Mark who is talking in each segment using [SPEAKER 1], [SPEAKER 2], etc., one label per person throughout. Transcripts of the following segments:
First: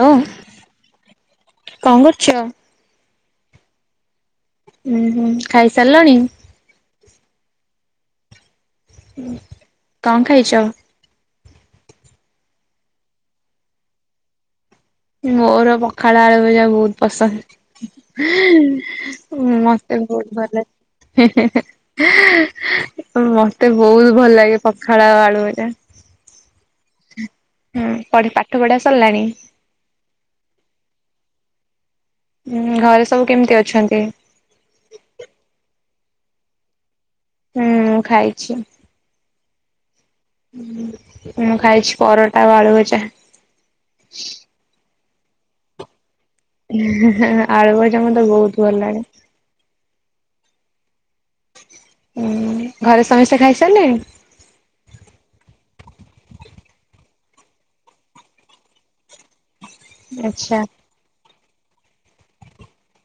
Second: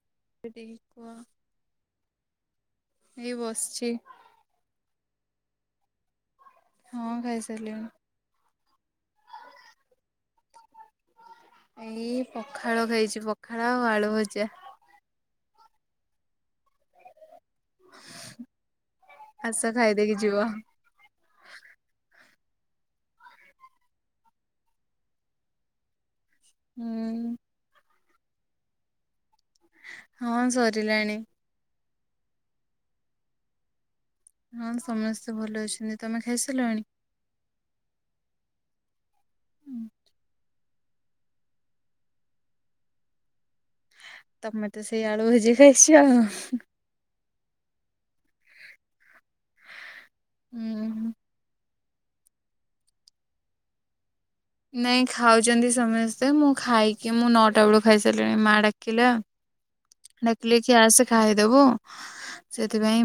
[SPEAKER 1] Hello
[SPEAKER 2] ଦି କୁହ
[SPEAKER 1] କଣ କରୁଛ?
[SPEAKER 2] ଏଇ ବସିଛି।
[SPEAKER 1] ଉଁ ହୁଁ ଖାଇସାଲଣି?
[SPEAKER 2] ହଁ ଖାଇସାଲିନି।
[SPEAKER 1] ଉଁ କଣ ଖାଇଛ?
[SPEAKER 2] ଏଇ ପଖାଳ ଖାଇଛି ପଖାଳ ଆଉ ଆଳୁ ଭଜା।
[SPEAKER 1] ମୋର ପଖାଳ ଆଳୁ ଭଜା ବହୁତ ପସନ୍ଦ।
[SPEAKER 2] ଆସ
[SPEAKER 1] ମତେ ବି
[SPEAKER 2] ଖାଇଦେଇକି
[SPEAKER 1] ବହୁତ
[SPEAKER 2] ଯିବ।
[SPEAKER 1] ଭଲ। ମତେ ବହୁତ ଭଲ ଲାଗେ ପଖାଳ ଆଉ ଆଳୁଭଜା।
[SPEAKER 2] ହୁଁ।
[SPEAKER 1] ହୁଁ ପଢି ପାଠ ପଢ଼ା ସଲାଣି?
[SPEAKER 2] ହଁ ସରିଲାଣି।
[SPEAKER 1] ଉଁ ଘରେ ସବୁ କେମିତି ଅଛନ୍ତି?
[SPEAKER 2] ହଁ ସମସ୍ତେ ଭଲ ଅଛନ୍ତି ତମେ ଖାଇସାଲଣି?
[SPEAKER 1] ହୁଁଁ ମୁଁ ଖାଇଛି।
[SPEAKER 2] ହୁଁ।
[SPEAKER 1] ହୁଁ ମୁଁ ଖାଇଛି ପରଟା ଆଉ ଆଲୁଗଜା।
[SPEAKER 2] ତମେ ତ ସେଇ ଆଳୁ ଭୁଜି ଖାଇଛ ଆଉ।
[SPEAKER 1] ଆଳୁ ଭଜା ମତେ ବହୁତ ଭଲ ଲାଣି।
[SPEAKER 2] ଉଁ ହୁଁ।
[SPEAKER 1] ହୁଁ ଘରେ ସମସ୍ତେ ଖାଇ ସାରିଲେଣି?
[SPEAKER 2] ନାଇଁ ଖାଉଛନ୍ତି ସମସ୍ତେ ମୁଁ ଖାଇକି ମୁଁ ନଅଟା ବେଳୁ ଖାଇସାରିଲିଣି ମାଆ ଡାକିଲା
[SPEAKER 1] ହଁ
[SPEAKER 2] ଡାକିଲେ କି ଆସ ଖାଇଦେବୁ ସେଥିପାଇଁ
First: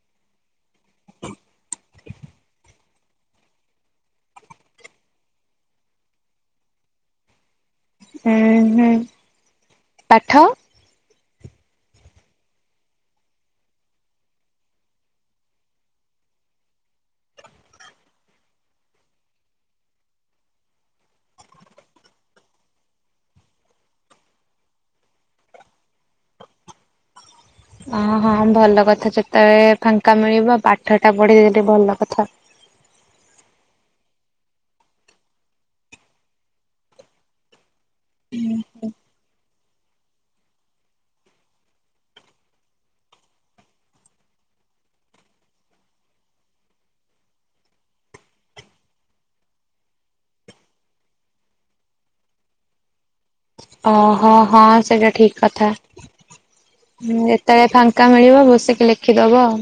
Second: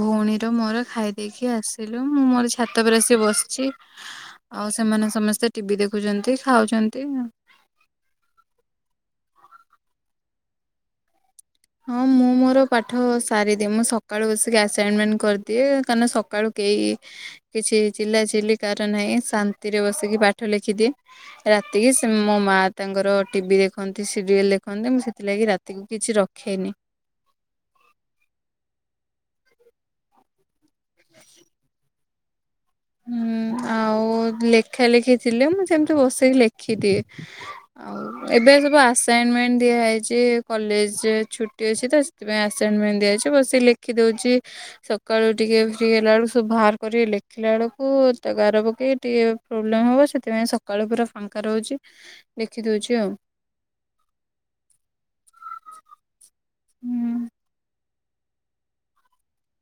[SPEAKER 2] ଭଉଣୀର ମୋର ଖାଇ ଦେଇେକି ଆସିଲୁ ମୁଁ ମୋର ଛାତ ଉପରେ ଆସିଛି ବସିଛି। ଆଉ ସେମାନେ ସମସ୍ତେ ଟିଭିି ଦେଖୁଛନ୍ତି ଖାଉଛନ୍ତି।
[SPEAKER 1] ଉଁ ହୁଁ ପାଠ?
[SPEAKER 2] ହଁ ମୁଁ ମୋର ପାଠ ସାରିଦିଏ ମୁଁ ସକାଳୁ ବସିକି ଆସାଇନମେଣ୍ଟ କରିଦିଏ କାରଣ ନ ସକାଳୁ କେହି କିଛି ଚିଲା ଚିଲି କାହାର ନାହିଁ ଶାନ୍ତିରେ ବସିକି ପାଠ ଲେଖିଦିଏ ରାତିକି ସେ ମୋ ମା ତାଙ୍କର ଟିଭି ଦେଖନ୍ତି ସିରିଏଲ ଦେଖନ୍ତି ମୁଁ ସେଥିଲାଗି ରାତିକୁ କିଛି ରଖ୍ ଖେନି।
[SPEAKER 1] ଓ ହଁ ଭଲ କଥା ଯେତେବେଳେ ଫାଙ୍କା ମିଳିବ ପାଠଟା ପଢି ଦେଲେ ଭଲ କଥା।
[SPEAKER 2] ହୁଁ ଆଉ ଲେଖା ଲେଖି ଥିଲେ ମୁଁ ସେମତି ବସିକି ଲେଖିଦିଏ। ଆଉ ଏବେ ସବୁ ଆସାଇନମେଣ୍ଟ ଦିଆହେଇଛି କଲେଜରେ ଛୁଟି ଅଛି ତ ସେଥିପାଇଁ ଆସାଇନମେଣ୍ଟ ଦିଆହେଇଛି ବସି ଲେଖିଦଉଛି। ସକାଳୁ ଟିକେ ଫ୍ରି ହେଲା ବେଳକୁ ସବୁ ବାହାର କରି ଲେଖିଲା ବେଳକୁ କୁ ତା ଗାର ପକେଇ ଟିକେ ପ୍ରୋବ୍ଲେମ ହବ ସେଥିପାଇଁ ସକାଳୁ ପୁରା ଫାଙ୍କା ରହୁଛି ଲେଖିଦଉଛି ଆଉ।
[SPEAKER 1] ଓହୋ ହଁ ସେଇଟା ଠିକ କଥା
[SPEAKER 2] ହୁଁ
[SPEAKER 1] ଯେତେବେଳେ ଫାଙ୍କ୍ କା ମିଳିବ ବସିକି ଲେଖିଦେବ ଆଉ।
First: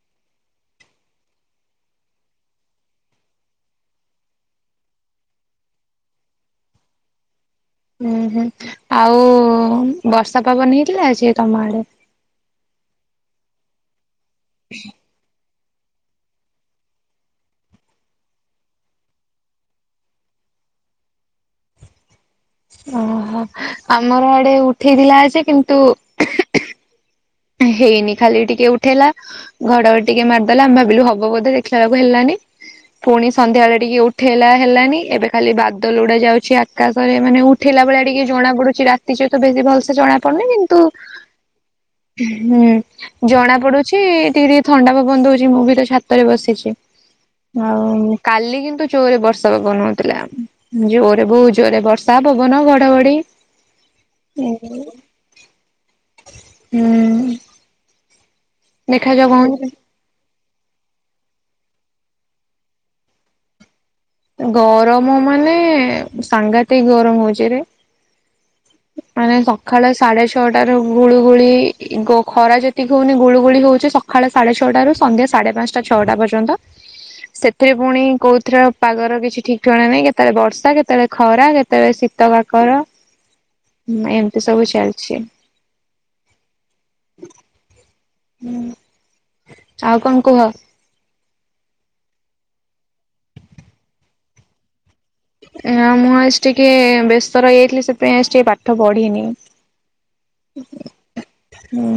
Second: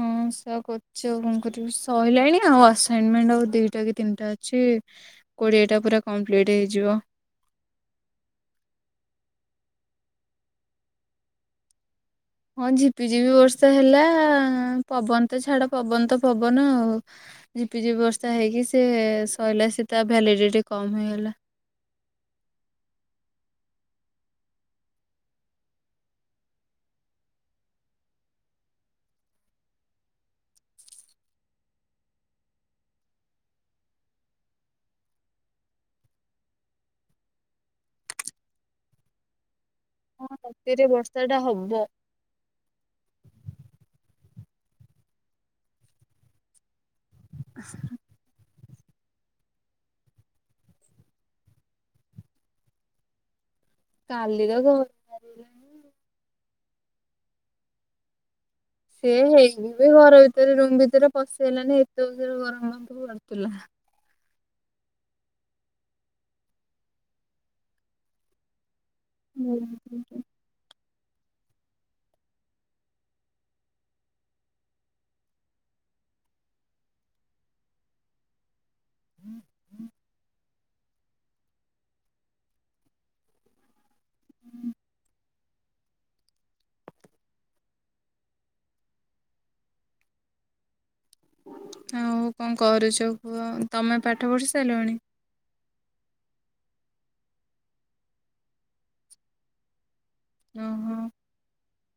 [SPEAKER 2] ହଁ ସେଇୟା କହୁ ଛି ଆଉ କଣ କରିବି ସରିଲାଣି ଆଉ ଆସାଇନମେଣ୍ଟ ଆଉ ଦିଟା କି ତିନିଟା ଅଛି କୋଡ଼ିଏଟା ପୁରା କମ୍ପ୍ଲିଟ୍ ହେଇଯିବ।
[SPEAKER 1] ହୁଁ ହୁଁ ଆଉ ବର୍ଷା ପବନ ହେଇଥିଲା ସେ ତମ ଆଡେ?
[SPEAKER 2] ହଁ ଝିପିଝିପି ବର୍ଷା ହେଲା ପବନ ତ ଛାଡ ପବନ ତ ପବନ ଆଉ। ଝିପି ଝିପି ବର୍ଷା ହେଇକି ସେ ସଇଲା ସେ ତା ଭାଲିଡିଟି କମିଗଲା।
[SPEAKER 1] ଓହୋ ଆମର ଆଡେ ଉଠେଇଥିଲା ଯେ କିନ୍ତୁ ହେଇନି ଖାଲି ଟିକେ ଉଠେଇଲା ଘଡଘଡି ଟିକେ ମାରିଦେଲା ଆମେ ଭାବିଲୁ ହବ ବୋଧେ ଦେଖିଲାବେଳକୁ ହେଲାନି ପୁଣି ସନ୍ଧ୍ୟାବେଳେ ଟିକେ ଉଠେଇଲା ହେଲାନି ଏବେ ଖାଲି ବାଦଲ ଉଡା ଯାଉଛି ଆକାଶରେ ମାନେ ଉ ଠିଲା ଭଳିଆ ଟିକେ ଜଣା ପଡୁଛି ରାତି ସହିତ ବେଶୀ ଭଲସେ ଜଣା ପଡୁନି କିନ୍ତୁ
[SPEAKER 2] ସେଇଟା ହବ।
[SPEAKER 1] ହୁଁ। ଜଣା ପଡୁଛି ଟିକେ ଟିକେ ଥଣ୍ଡା ପବନ ଦଉଛି ମୁଁ ବି ତ ଛାତରେ ବସିଛି। ଆଉ କାଲି କିନ୍ତୁ ଜୋରରେ ବର୍ଷା ପବନ ହଉଥିଲା। ଜୋରରେ ବହୁ ଜୋରରେ ବର୍ଷା ପବନ ଘଡଘଡି
[SPEAKER 2] କାଲି କା
[SPEAKER 1] ହୁଁ
[SPEAKER 2] ଘଡ୍ ଚାଲିଲାଣି ଆ
[SPEAKER 1] ହୁଁ।
[SPEAKER 2] ସିଏ ହେଇି
[SPEAKER 1] ହଉଛି।
[SPEAKER 2] ବି ଘର ଭିତରେ ରୁମ ଭିତରେ ପଶି ହେଲାନି ଏତେ ଜୋରସେ ଗରମ ଫରମ ଲାଗୁଥିଲା।
[SPEAKER 1] ଗରମ ମାନେ ସାଂଘାତିକ ଗରମ ହଉଚି ରେ। ମାନେ ସକାଳ ସାଢେ ଛ ଛଅଟାରୁ ଗୁଳୁଗୁଳି ଖ ଖରା ଯେତିକି ହଉନି ଗୁଳଗୁଳି ହଉଛି ସକାଳେ ସାଢେ ଛଅଟାରୁ ସନ୍ଧ୍ୟା ସାଢେ ପାଞ୍ଚ ଟା ଛଅଟା ପର୍ଯ୍ୟନ୍ତ ସେଥିରେ ପୁଣି କୋଉ ଥିରେ ପାଗର କିଛି ଠିକଣା ନାହିଁ କେତେବେଳେ ବର୍ଷା କେତେବେଳେ ଖରା କେତେବେଳେ ଶୀତ କାକର। ଏମିତି ସବୁ ଚାଲିଛି। ହୁଁ ଆଉ କଣ କୁହ?
[SPEAKER 2] ଆଉ କଣ କରୁଛ କୁହ ତମେ ପାଠ ପଢ଼ି ସାରିଲଣି।?
[SPEAKER 1] ମୁଁ ଆଜି ଟିକେ ବ୍ୟସ୍ତ ରହି ଯାଇଥିଲି ସେଥିପାଇଁ ଆଜି ଟିକେ ପାଠ ପଢ଼ିନି
[SPEAKER 2] ଓହୋ।
[SPEAKER 1] ହଁ।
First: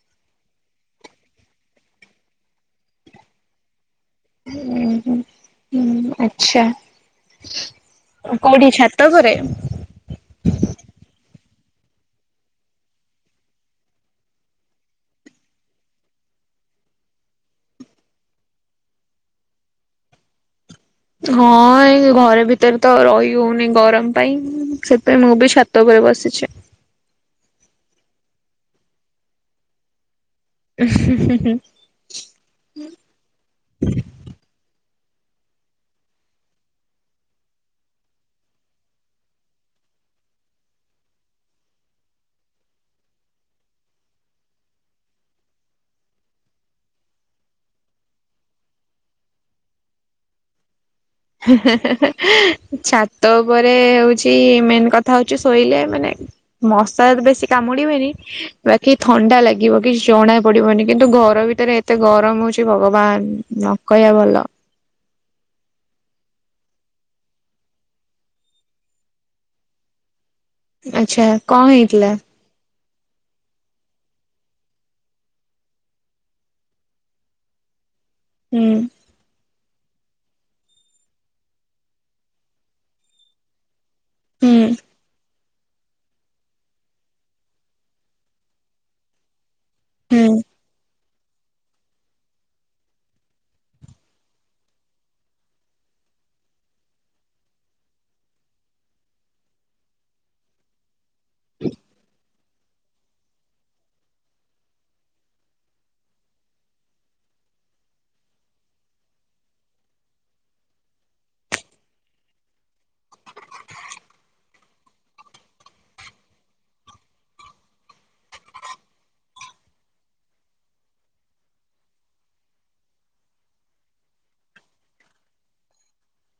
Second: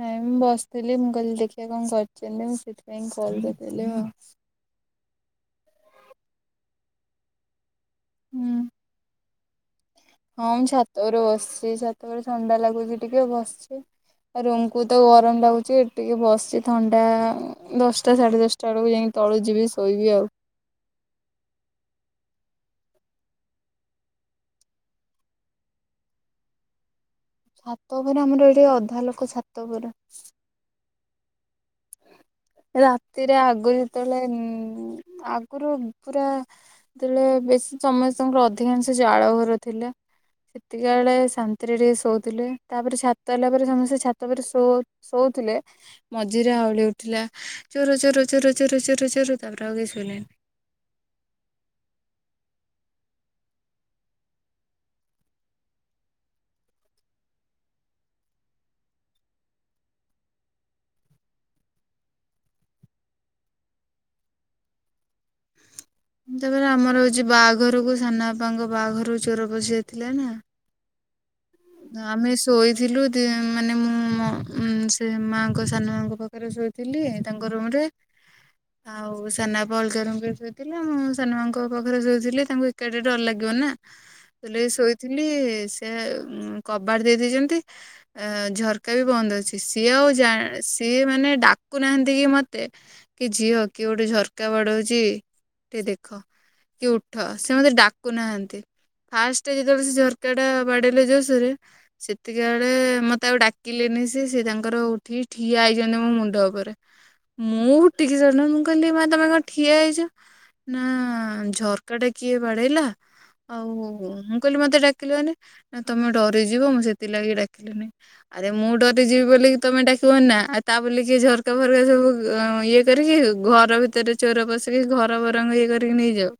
[SPEAKER 2] ନାଇଁ ମୁଁ ବସିଥିଲି ମୁଁ କହିଲି ଦେଖିବା କଣ କରୁଛନ୍ତି ମୁଁ ସେଥିପାଇଁ କଲ୍ କରିଥିଲି ଆଉ।
[SPEAKER 1] ହଁ ହଁ ହୁଁ ଆଛା।
[SPEAKER 2] ହୁଁ।
[SPEAKER 1] କଉଠି ଛାତ ଘରେ?
[SPEAKER 2] ହଁ ମୁଁ ଛାତ ଘରେ ବସିଛି ଛାତ ଘରେ ଥଣ୍ଡା ଲାଗୁଛି ଟିକେ ବସିଛି। ରୁମକୁତ ଗରମ ଲାଗୁଛି ଏଠି ଟିକେ ବସିଛି ଥଣ୍ଡା ଦଶଟା ସାଢ଼େ ଦଶଟା ବେଳକୁ ଯାଇକି ତଳୁ ଯିବି ଶୋଇବି ଆଉ।
[SPEAKER 1] ହଁ ଏ ଘରେ ଭିତରେତ ରହି ହଉନି ଗରମ ପାଇଁ ସେଥି ପାଇଁ ମୁଁ ବି ଚ୍ଛା ଉପରେ ବସିଛି।
[SPEAKER 2] ଛାତ ଉପରେ ଆମର ଏଇଠି ଅଧା ଲୋକ ଛାତ ଉପରେ।
[SPEAKER 1] ହ ହ [inaudible]
[SPEAKER 2] ରାତିରେ ଆଗରୁ ଯେତେବେଳେ ଆଗରୁ ପୁରା ସେତେବେଳେ ବେଶୀ ସମସ୍ତଙ୍କର ଅଧିକାଂଶ ଜାଳଘର ଥିଲା। ସେତିକା ବେଳେ ଶାନ୍ତିରେ ଟିକେ ଶୋଉଥିଲେ ତାପରେ ଛାତ ହେଲା ପରେ ସମସ୍ତେ ଛାତ ପରେ ଶୋଉ ଶୋଉଥିଲେ ମଝିରେ ହାଉଳି ଥିଲା ଚୋର ଚୋର ଚୋର ଚୋର ଚୋର ଚୋର ତାପରେ ଆଉ କି ସୁଇଲେନି।
[SPEAKER 1] ଛାତ ଉପରେ ହଉଛି ମେନ୍ କଥା ହଉଛି ଶୋଇଲେ ମାନେ ମଶା ବେଶୀ କମୁଡ଼ିବେନି ବାକି ଥଣ୍ଡା ଲାଗିବ କିଛି ଜଣା ପଡ଼ିବନି କିନ୍ତୁ ଘର ଭିତରେ ଏତେ ଗରମ ହଉଛି ଭଗବାନ। କହିବା ଭଲ [inaudible]
[SPEAKER 2] ଏମିତି ଆମର ଯୋଉ ବାହାଘରକୁ ସାନବାପାଙ୍କ ବାହାଘରକୁ ଚୋର ପଶି ଯାଇଥିଲା ନା।
[SPEAKER 1] ଆଚ୍ଛା। କଣ
[SPEAKER 2] ନା
[SPEAKER 1] ହେଇଥିଲା
[SPEAKER 2] ଆମେ ଶୋଇଥିଲୁ ମାନେ ମୁଁ ସେ ମାଆଙ୍କ ସାନ ମାଆଙ୍କ ପାଖରେ ଶୋଇଥିଲି ତାଙ୍କ ରୁମ୍ ରେ।
[SPEAKER 1] ହୁଁ
[SPEAKER 2] ଆଉ ସନା ବାପା ଅଲଗା ରୁମ୍ ରେ ଶୋଇଥିଲେ। ମୁଁ ସାନ ମାଆଙ୍କ ପାଖରେ ଶୋଇଥିଲି ତାଙ୍କୁ ଏକା ଟିକେ ଡର ଲାଗିବ ନା।
[SPEAKER 1] ହୁଁ
[SPEAKER 2] ଶୋଇଥିଲି ସେ କବାଟ ଦେଇ ଦେଇେଛନ୍ତି ଝରକା ବି ବନ୍ଦ ଅଛି ସିଏ ଆଉା
[SPEAKER 1] ହୁଁ
[SPEAKER 2] ଜଣ୍ ସିଏ ମାନେ ଡାକୁ ନାହାନ୍ତି କି ମତେ କି ଝିଅ କିଏ ଗୋଟେ ଝରକା ବାଡ଼ଉଛି। ଟିକେ ଦେଖ କି ଉଠ ସେ ମତେ ଡାକୁ ନାହାନ୍ତି। ଫାଷ୍ଟ ଯେତେବେଳେ ସେ ଝରକା ଟା ବାଡ଼େଇଲେ ଜୋର୍ ସେରେ
[SPEAKER 1] ହଁ [inaudible]
[SPEAKER 2] ସେତିକି ବେଳେ ମତେ ଆଉ ଡାକିଲେନି ସେ ସେ ତାଙ୍କର ଉଠିକି ଠିଆ ହେଇଛନ୍ତି ମୋ ମୁଣ୍ଡ ଉପରେ। ମୁଁ ଉଠିକି କଣ ମୁଁ କହିଲି ମା ତମେ କଣ ଠିଆ ହେଇଛ? ନା ଝରକାଟା କିଏ ବାଡ଼େଇଲା। ଆଉ ମୁଁ କହିଲି ମତେ ଡାକିଲି ନା ତମେ ଡରିଯିବ ମୁଁ ସେଥିଲାଗି ଡାକିଲିନି। ଆରେ ମୁଁ ଡରି ଯିବି ବୋଲି ତମେ ଡାକିବନି ନା ଆଉ ତା ବୋଲି ସିଏ ଝରକା ଫରକା ସବୁ ଇଏ କରିକି ଘର ଭିତରେ ଚୋର ପଶିକି ଘର ବରଙ୍ଗ ଇଏ କରିକି ନେଇଯାଉ।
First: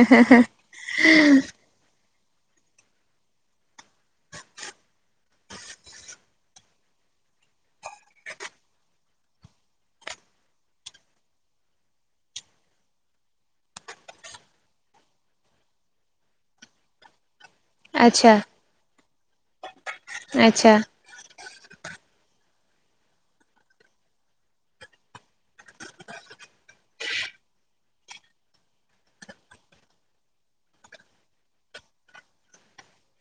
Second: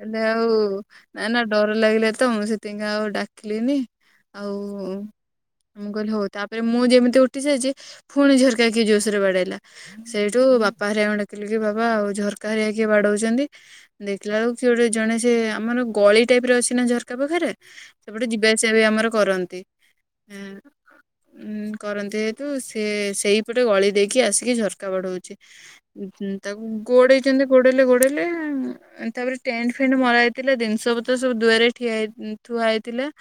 [SPEAKER 2] ହେଲେ ଆଉ ନା ନା ଡର ଲାଗିଲା ତ ମୁଁ ସେଥି ଆଉ ଡାକ ଆଉ। ମୁଁ କହିଲି ହଉ ତାପରେ ମୁଁ ଯେମିତି ଉଠିସାରିଚି ଫୁଣି ଝରକା କିଏ ଜୋରସରେ ବାଡେଇଲା। ସେଇଠୁ ବାପା ହରିଆକୁ ଡାକିଲୁ କି ବାବା ଆଉ ଝରକା ହରିକା କିଏ ବାଡଉଛନ୍ତି। ଦେଖିଲା ବେକୁ କି ଗୋଟେ ଜଣେ ସେ ଆମର ଗଳି ଟାଇପ ରେ ଅଛି ନା ଝରକା ପାଖରେ ସେପଟେ
[SPEAKER 1] ଆଚ୍ଛା
[SPEAKER 2] ଯିବାଆସିବା ବି ଆମର କରନ୍ତି ହୁଁ।
[SPEAKER 1] ଆଚ୍ଛା।
[SPEAKER 2] କରନ୍ତି ଯେହତୁ ସେ ସେଇପଟେ ଗଳି ଦେଇକି ଆସିକି ଝରକା ବାଡ଼ଉଛି। ତାକୁ ଗୋଡେଇଛନ୍ତି ଗୋଡେଇଲେ ଗୋଡେଇଲେ ତାପରେ ଟେଣ୍ଟ ଫେଣ୍ଟ ମରା ହେଇଥିଲା ଜିନିଷ ପତ୍ର ସବୁ ଦୁଆରେ ଠିଆ ହେଇ ଥୁଆହେଇ ଥିଲା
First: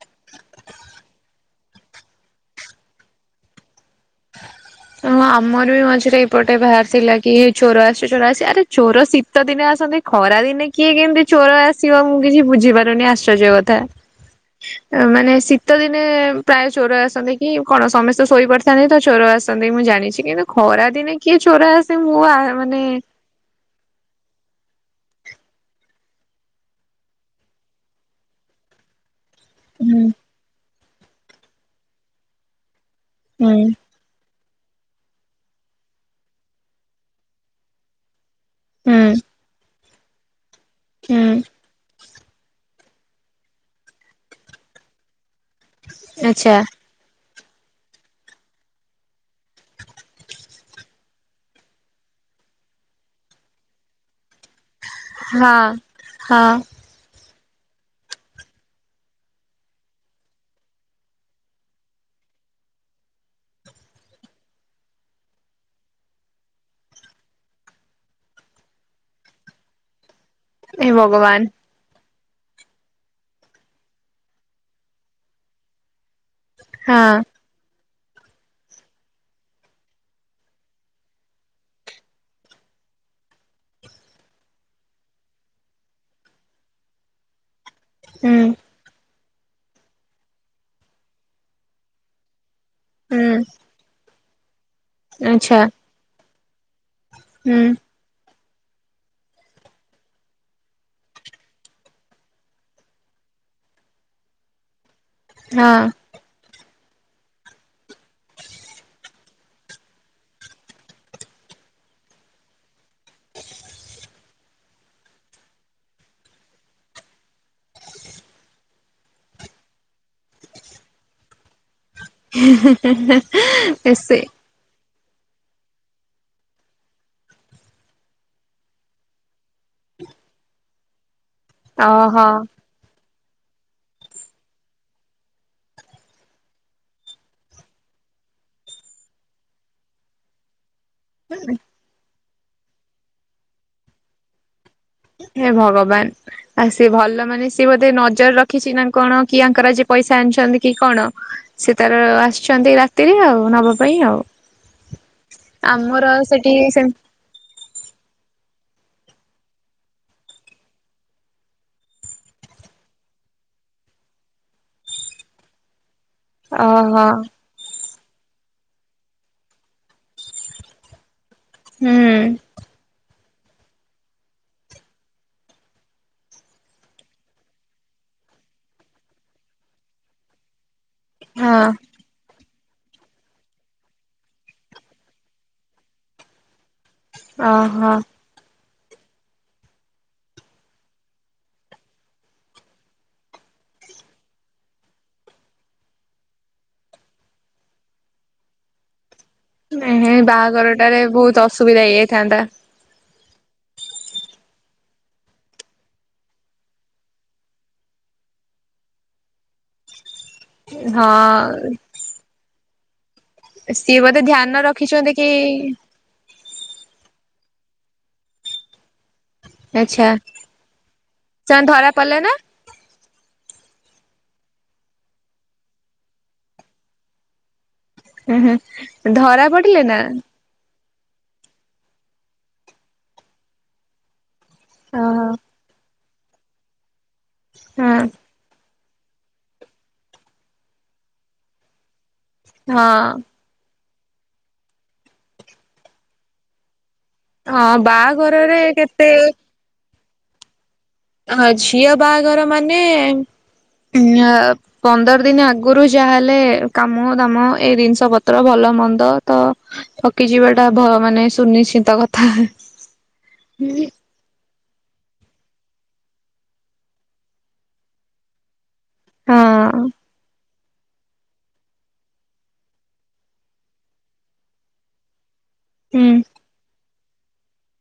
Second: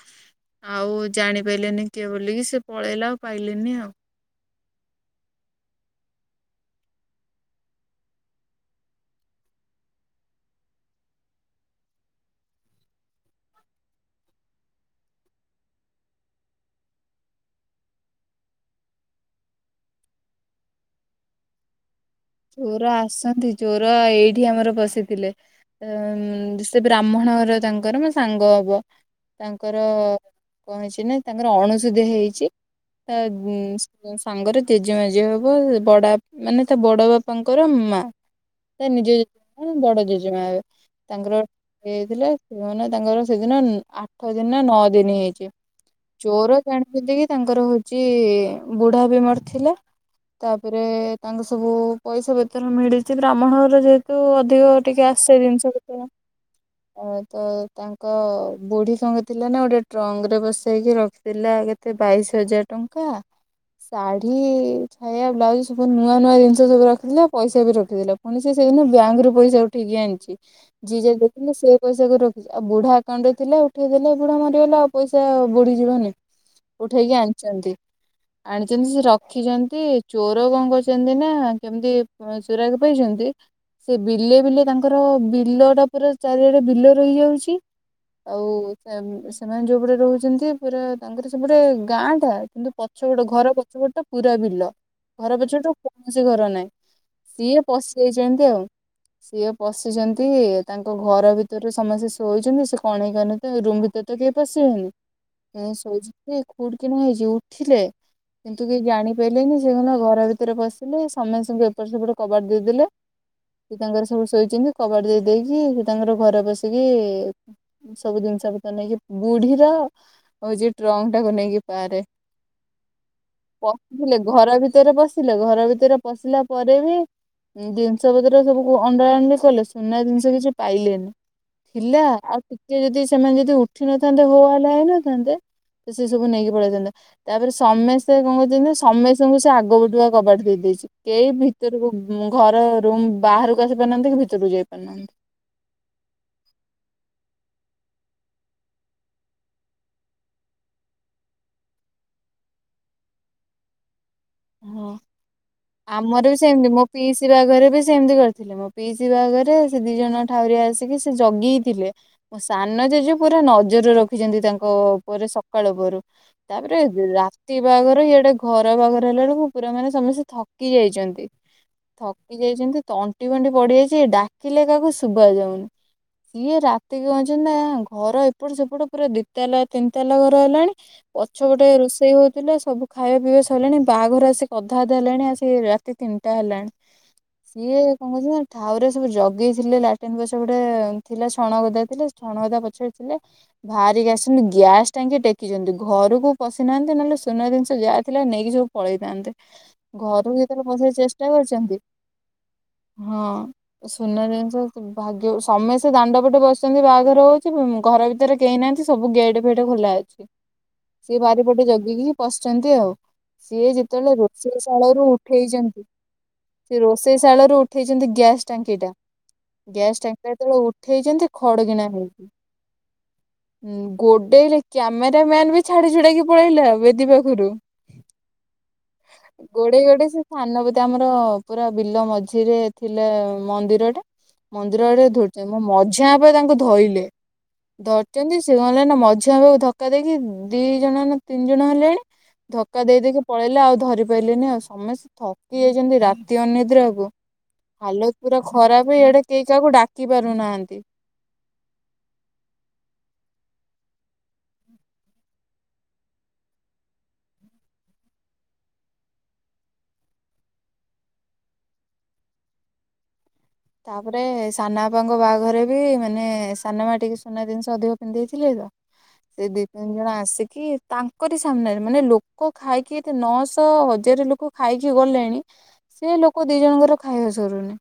[SPEAKER 2] ଆଉ ଜାଣି ପାଇଲେନି କିଏ ବୋଲିକି ସେ ପଳେଇଲା ଆଉ ପାଇଲେନି ଆଉ।
[SPEAKER 1] ହଁ ଆମର ବି ମଝିରେ ଏପଟେ ବାହାରି ଥିଲା କି ଚୋର ଆସିଛି ଚୋର ଆସିଚି ଆରେ ଚୋର ଶୀତ ଦିନେ ଆସନ୍ତି। ଖରା ଦିନେ କିଏ କେମିତି ଚୋର ଆସିବ ମୁଁ କିଛି ବୁଝିପାରୁନି ଆଶ୍ଚର୍ଯ୍ୟ କଥା। ମାନେ ଶୀତ ଦିନେ ପ୍ରାୟ ଚୋର ଆସନ୍ତି କି କଣ ସମସ୍ତେ ଶୋଇପଡିଥାନ୍ତି ତ ଚୋର ଆସନ୍ତି ମୁଁ ଜାଣିି କିନ୍ତୁ ଖରା ଦିନେ କିଏ ଚୋର ଆସେ ମୁଁ ଆ
[SPEAKER 2] ଚୋର ଆସନ୍ତି ଚୋର ଏଇଠି ଆମର ପଶିଥିଲେ। ଉ ସେ ବ୍ରାହ୍ମଣ ଘର ତାଙ୍କର ମୋ ସାଙ୍ଗ ହବ। ତାଙ୍କର
[SPEAKER 1] ହୁଁ
[SPEAKER 2] କଣ ହେଇଛି ନା ତାଙ୍କର ଅଣସୁଧୀଆ ହେଇଛି ତା
[SPEAKER 1] ହୁଁ
[SPEAKER 2] ଗିଁ ସାଙ୍ଗରେ ଜେଜେମା ଜିଏ ହବ ବଡ ଆପ ମାନେ ତା ବଡ ବାପାଙ୍କର ମା। ତା ନିଜ
[SPEAKER 1] ହୁଁ
[SPEAKER 2] ଜେଜେମା ନୁହୁଁ ବଡ ଜେଜେମା ହେବେ ତାଙ୍କର
[SPEAKER 1] ହୁଁ
[SPEAKER 2] ହେଇଥିଲେ କୁହନି ତାଙ୍କର ସେଦିନ ଆଠ ଦିନନା ନଅ ଦିନି ହେଇଛି
[SPEAKER 1] ଆଚ୍ଛା
[SPEAKER 2] ଚୋର ଜାଣିଛନ୍ତି କି ତାଙ୍କର ହଉଛି ବୁଢା ବି ମରିଥିଲା। ତାପରେ ତାଙ୍କ ସବୁ ପଇସା ପତର ମିଳିଛି ବ୍ରାହ୍ମଣ ଘର ଯେହେତୁ ଅଧିକ ଟିକେ ଆସେ
[SPEAKER 1] ହଁ
[SPEAKER 2] ଜିନିଷ ପତର
[SPEAKER 1] ହଁ
[SPEAKER 2] ଅ ତ ତାଙ୍କ ତାଙ୍କ ବୁଢ଼ୀ କଣ କରିଥିଲା ନା ଗୋଟେ ଟ୍ରଙ୍କରେ ବସେଇକି ରଖିଥିଲା କେତେ ବାଇଶ ହଜାର ଟଙ୍କା ଶାଢୀ ଛାୟା ବ୍ଲାଉଜ ସବୁ ନୂଆ ନୂଆ ଜିନିଷ ସବୁ ରଖ ଥିଲା ପଇସା ବି ରଖିଥିଲା ପୁଣି ସେ ସେଦିନ ବ୍ୟାଙ୍କରୁ ପଇସା ଉଠେଇକି ଆଣିଛି
[SPEAKER 1] ଏ
[SPEAKER 2] ଯିଏ ଯାହା
[SPEAKER 1] ଭଗବାନ
[SPEAKER 2] ଦେଖିଲେ ସେ ପଇସା କ ରଖିଛି ଆଉ ବୁଢା ଆକାଉଣ୍ଟ ରେ ଥିଲା ଉଠେଇ ଦେଲେ ବୁଢା ମରିଗଲା ଆଉ ପଇସା ବୁଡିଯିବନି। ଉଠେଇକି
[SPEAKER 1] ହଁ
[SPEAKER 2] ଆଣି ଛନ୍ତି ଆଣିଛନ୍ତି ସେ ରଖିଛନ୍ତି ଚୋର କଣ କରଛନ୍ତି ନା କେମତି ସୁରାକ ପାଇଛନ୍ତି ସେ ବିଲେ ବିଲେ ତାଙ୍କର ବିଲଟା ପୁରା ଚାରିଆଡେ ବିଲ ରହିଯାଉଛି
[SPEAKER 1] ହୁଁ
[SPEAKER 2] ଆଉ ସେ ସେମାନେ ଯୋଉପଟେ ରହୁଛନ୍ତି ପୁରା ତାଙ୍କର ସେପଟେ ଗାଁଆଟା। କିନ୍ତୁ ପଛପଟ
[SPEAKER 1] ହୁଁ
[SPEAKER 2] ଘର ପଛପଟ ଟା ପୁରା ବିଲ ଘର
[SPEAKER 1] ଆଚ୍ଛା
[SPEAKER 2] ପଛପଟୁ କୌଣସି ଘର ନାହିଁ। ନାଇଁ
[SPEAKER 1] ହୁଁ
[SPEAKER 2] ସିଏ ପଶିଯାଇଛନ୍ତି ଆଉ। ସିଏ ପଶିଛନ୍ତି ତାଙ୍କ ଘର ଭିତରେ ସମସ୍ତେ ଶୋଇଛନ୍ତି ସେ କଣେଇ [inaudible] ରୁମ୍ ଭିତରେ ତ କେହି ପଶିବେନି ଏ
[SPEAKER 1] ହଁ
[SPEAKER 2] ଶୋଇଛି ସେ ଖୁଡ କିିନା ହେଇଛି ଉଠିଲେ କିନ୍ତୁ କେହି ଜାଣି ପାଇଲେନି ସେ କିନା ଘର ଭିତରେ ପଶିଲେ। ସମେସ୍ତିଙ୍କୁ ଏପଟ ସେପଟ କବାଟ ଦେଇଦେଲେ। ସେ ତାଙ୍କର ସବୁ ଶୋଇଛନ୍ତି କବାଟ ଦେଇ ଦେଇକି ସେ ତାଙ୍କର ଘରେ ପସିକି ସବୁ ଜିନିଷ ପତର ନେଇକି ବୁଢୀର ହଉଚି ଟ୍ରଙ୍କଟାକୁ ନେଇକି କାରେ ପଶିଥିଲେ
[SPEAKER 1] ସେ
[SPEAKER 2] ଘର ଭିତରେ ପଶିଲେ ଘର ଭିତରେ ପଶିଲା ପରେ ବି ଜିନିଷ ପତ୍ର ସବୁକୁ ଅଣ୍ଡା ଆଣ୍ଡି କଲେ ସୁନା ଜିନିଷ କିଛି ପାଇଲେନି। ଥିଲା
[SPEAKER 1] ଓହୋ
[SPEAKER 2] ଆଉ ଟିକେ ଯଦି ସେମାନେ ଯଦି ଉଠି ନଥାନ୍ତେ ହୋ ହାଲା ହେଇନଥାନ୍ତେ ତ ସେ ସବୁ ନେଇକି ପଳେଇଥାନ୍ତେ। ତାପରେ ସମେସ୍ତେ କଣ କରିଛନ୍ତି ନା ସମେସ୍ତେଙ୍କୁ ସେ ଆଗ ପଟୁଆ କବାଟ ଦେଇ ଦେଇଛି। କେହି ଭିତରକୁ ଉମ ଘର ରୁମ୍ ବାହାରକୁ ଆସି ପାରୁନାହାନ୍ତି କି ଭିତରକୁ ଯାଇ ପାରୁନାହାନ୍ତି।
[SPEAKER 1] ହେ ଭଗବାନ! ଆଉ ସିଏ ଭଲ ମାନେ ସିଏ ବୋଧେ ନଜର ରଖିଛି ନା କଣ କି ଆଙ୍କର ଆଜି ପଇସା ଆଣିଛନ୍ତି କି କଣ? ସେ ତାର ଆସିଛନ୍ତି ରାତିରେ ଆଉ ନବା ପାଇଁ ଆଉ
[SPEAKER 2] ହଁ
[SPEAKER 1] ଆମର
[SPEAKER 2] ବି
[SPEAKER 1] ସେଠି
[SPEAKER 2] ସେମିତି
[SPEAKER 1] ସେମି
[SPEAKER 2] ମୋ ପିଈସୀ ବି ସେମତି କରିଥିଲେ ମୋ ପିଇସି ବାହାଘରେ ସେ ଦି ଜଣ ଠାଉରିଆ ଆସିକି ସେ ଜଗିକି ଥିଲେ ଯେ ମୋ ସାନ ଜେଜେ ପୁରା ନଜର ରଖିଛନ୍ତି ତାଙ୍କ ଉପରେ ସ ସକାଳ ପହରୁ ତାପରେ
[SPEAKER 1] ଓହୋ
[SPEAKER 2] ରାତି ବାହାଘର ଇଆଡେ ଘର ବାହାଘର ଦେଖିଲାବେଳକୁ ପୁରା ମାନେ ସମସ୍ତେ ଥକି ଯାଇଛନ୍ତି
[SPEAKER 1] ହୁଁ
[SPEAKER 2] ଥକି ଯାଇଛନ୍ତି ତଣ୍ଟି ଫଣ୍ଟି ପଡିଯାଇଛି ଡାକିଲେ କାହାକୁ ଶୁବା ଯାଉନି ସିଏ ରାତିକି ଅଛନ୍ତି ନା ଘର ଏପଟ ସେପଟ ପୁରା ଦି ତାଲା ତିନି ତାଲା ଘର ହେଲାଣି ପଛ
[SPEAKER 1] ହଁ
[SPEAKER 2] ପଟେ ରୋଷେଇ ହଉଥିଲା ସବୁ ଖାଇବା ପିଇବା ସଇଲାଣି ବାହାଘର ଆସିକି ଅଧା ଅଧା ହେଲାଣି ଆସି ରାତି ତିନିଟା ହେଲାଣି ସିଏ
[SPEAKER 1] ଓହୋ।
[SPEAKER 2] କଣ କରିଛିନା ପା ଥାଉ ରେ ସବୁ ଜଗେଇଥିଲେ ଲାଟିନ୍ ପଛ ପଟେ ଆଉ ଥିଲା ଛଣଗଦା ଥିଲେ ଛଣଗଦା ପଛରେ ଥିଲେ ଭାଆରିକି ଆସିଛନ୍ତି ଗ୍ୟାସ୍ ଟାଙ୍କି ଟେକିଛନ୍ତି ଘରକୁ ପଶିନାହାନ୍ତି ନହେଲେ ସୁନା ଜିନିଷ ଯାହା ଥିଲା ନେଇକି ସବୁ ପଳେଇଥାନ୍ତେ
[SPEAKER 1] ଏହେ
[SPEAKER 2] ଘରକୁ ଯେତେବେଳେ ପଶିବାକୁ
[SPEAKER 1] ବାହାଘରଟାରେ
[SPEAKER 2] ଚେଷ୍ଟା
[SPEAKER 1] ବହୁତ
[SPEAKER 2] କରିଛନ୍ତି
[SPEAKER 1] ଅସୁବିଧା ହେଇଯାଇଥାନ୍ତା
[SPEAKER 2] ହଁ ସୁନା ଜିନିଷ କୁ ଭାଗ୍ୟକୁ ସମସ୍ତେ ଦାଣ୍ଡ ପଟେ ବସିଛନ୍ତି ବାହାଘର ହଉଛି ଉ ଘର ଭିତରେ କେହି ନାହାନ୍ତି ସୁ ସବୁ ଗେଟ୍ ଫେଟ୍ ଖୋଲା ଅଛି ସିଏ ବାରିପଟେ
[SPEAKER 1] ହଁ।
[SPEAKER 2] ଜଗିକି ହିଁ ପଶଛନ୍ତି ଆଉ ସିଏ ଯେତେବେଳେ
[SPEAKER 1] ବୋଧେ ଧ୍ୟାନ
[SPEAKER 2] ରୋଷେଇ ଶାଳରୁ
[SPEAKER 1] ରଖିଛନ୍ତି କି
[SPEAKER 2] ଉଠେଇଛନ୍ତି ସେ ରୋଷେଇ ଶାଳରୁ ଉଠେଇଛନ୍ତି ଗ୍ୟାସ୍ ଟାଙ୍କି ଟା ଗ୍ୟାସ୍
[SPEAKER 1] ଆଚ୍ଛା
[SPEAKER 2] ଟାଙ୍କିଟା ଯେତେବେଳେ ଉଠେଇଚନ୍ତି
[SPEAKER 1] ସେମାନେ
[SPEAKER 2] ଖଡ୍ କିନା
[SPEAKER 1] ଧରା ପଡିଲେ
[SPEAKER 2] ହେଇଛି
[SPEAKER 1] ନା?
[SPEAKER 2] ଗୋଡେଇଲେ କ୍ୟାମେରା ମ୍ୟାନ୍ ବି ଛାଡ଼ି ଛୁଡାକି ପଳେଇଲା ବେଦୀ ପାଖରୁ
[SPEAKER 1] ଉଁ ହୁଁ ଧରା ପଡ଼ିଲେନା
[SPEAKER 2] ଧାନ ବି ତ ଆମର ପୁରା ବିଲ ମଝିରେ ଥିଲେ ମନ୍ଦିର ଟା ମନ୍ଦିର ଆଡେ
[SPEAKER 1] ଓହୋ
[SPEAKER 2] ଧୋଉଡିଛନ୍ତି ମୋ ମଝିଆ ବାପା ତାଙ୍କୁ ଧରଲେ
[SPEAKER 1] ହଁ
[SPEAKER 2] ଧରିଛନ୍ତି ସେ କଣ ହେଲା ନା ମଝିଆ ବାପାକୁ ଧକ୍କା ଦେଇକି ଦି ଜଣ ନା ତିନି ଜଣ ହେଲେଣି ସେ
[SPEAKER 1] ହଁ।
[SPEAKER 2] ଧକ୍କା ଦେଇ ଦେଇକି ପଳେଇଲେ ଆଉ ଧରି ପାଇଲେନି ଆଉ ସମସ୍ତେ ଥକି ଯାଇଛନ୍ତି ରାତି ଅନିଦ୍ରାକୁ
[SPEAKER 1] ହଁ
[SPEAKER 2] ହାଲତ ପୁରା
[SPEAKER 1] ବାହାଘରରେ
[SPEAKER 2] ଖରାପ
[SPEAKER 1] କେତେ
[SPEAKER 2] ଇଆଡ଼େ କେହି କାହାକୁ ଡାକି ପାରୁନାହାନ୍ତି
[SPEAKER 1] ହଁ ଝିଅ ବାହାଘର ମାନେ ଉ ଆ ପନ୍ଦର ଦିନ ଆଗରୁ ଯାହାହେଲେ କାମ ଦାମ ଏ ଜିନିଷ ପତ୍ର ଭଲ ମନ୍ଦ ତ ଥକିଯିବାଟା ଭ ମାନେ ସୁନିଶ୍ଚିତ କଥା
[SPEAKER 2] ତାପରେ ସାନାବାପାଙ୍କ ବାହାଘରେ ବି ମାନେ ସାନମା ଟିକେ ସୁନା ଜିନିଷ ଅଧିକ ପିନ୍ଧି ଦେଇଥିଲେ ତ ସେ ଦି
[SPEAKER 1] ହଁ
[SPEAKER 2] ତିନି ଜଣ ଆସିକି କି ତାଙ୍କରି ସାମ୍ନାରେ ମାନେ ଲୋକ ଖାଇକି ଏତେ ନଅଶହ ହଜାର ଲୋକ ଖାଇକି ଗଲେଣି
[SPEAKER 1] ହୁଁ
[SPEAKER 2] ସେ ଲୋକ ଦି ଜଣଙ୍କର ଖାଇବା ସରୁନି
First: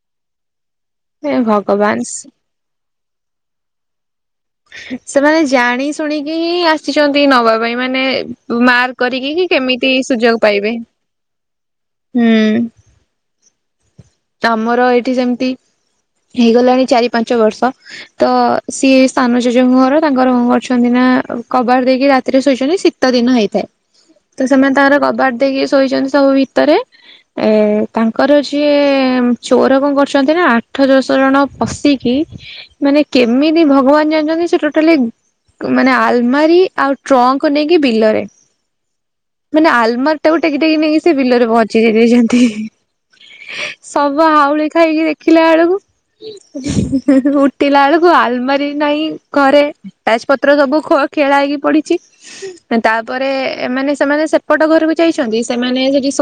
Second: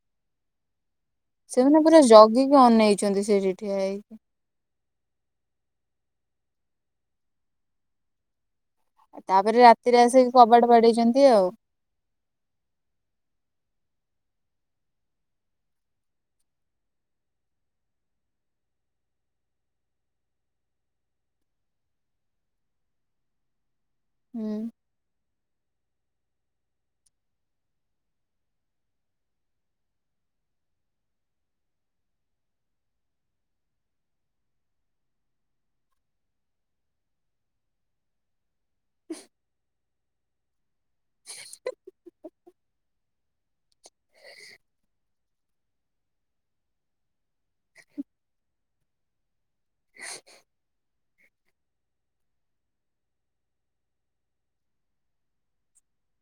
[SPEAKER 1] ହେ
[SPEAKER 2] ସେମାନେ
[SPEAKER 1] ଭଗବାନ
[SPEAKER 2] ପୁରା ଜଗିକି ଅନେଇଛନ୍ତି ସେଇଠି ଠିଆ ହେଇକି
[SPEAKER 1] ସେମାନେ ଜାଣି ଶୁଣିକି ହିଁ ଆସିଛନ୍ତି ନବା ପାଇଁ ମାନେ ମାର୍ କରିକି କି
[SPEAKER 2] ତାପରେ
[SPEAKER 1] କେମିତି
[SPEAKER 2] ରାତିରେ ଆସିକି
[SPEAKER 1] ସୁଯୋଗ
[SPEAKER 2] କବାଟ
[SPEAKER 1] ପାଇବେ
[SPEAKER 2] ବାଡେଇଛନ୍ତି ଆଉ
[SPEAKER 1] ହୁଁ ତମର ଏଇଠି ଯେମିତି ହେଇଗଲାଣି ଚାରି ପାଞ୍ଚ ବର୍ଷ ତ ସିଏ ସାନ ଜେଜେଙ୍କ ଘର ତାଙ୍କର କଣ କରିଛନ୍ତି ନା କବାଟ ଦେଇକି ରାତିରେ ଶୋଇଛନ୍ତି ଶୀ ଶୀତ ଦିନ ହେଇଥାଏ ତ
[SPEAKER 2] ହୁଁ।
[SPEAKER 1] ସେମାନେ ତାଙ୍କର କବାଟ ଦେଇକି ଶୋଇଛନ୍ତି ସବୁ ଭିତରେ ଏ ତାଙ୍କର ଯିଏ ଚୋର କଣ କରିଛନ୍ତି ନା ଆଠ ଦଶ ଜଣ ପଶିକି ମାନେ କେମିତି ଭଗବାନ ଜାଣିଛନ୍ତି ସେ ଟୋଟାଲି ମାନେ ଆଲମାରି ଆଉ ଟ୍ରକ ନେଇକି ବିଲରେ।
[SPEAKER 2] [inaudible]
[SPEAKER 1] ମାନେ ଆଲମାରି ଟାକୁ ଟେକି ଟେକି ନେଇକି ସେ ବିଲରେ ପହଞ୍ଚି ଯ ଦେଇଛନ୍ତି। ସବୁ ହାଉଳି ଖାଇକି ଦେଖିଲା ବେଳକୁ ଉଠିଲା ଏଳକୁ ଆଲମାରୀ ନାହିଁ ଘରେ ତାଜ ପତ୍ର ସବୁ ଖେଳ ହେଇକି ପଡିଚି। ତାପରେ ଏମାନେ ସେମାନେ ସେପଟ ଘରକୁ ଯାଇଛନ୍ତି ସେମାନେ ସେଟି ସୋଇ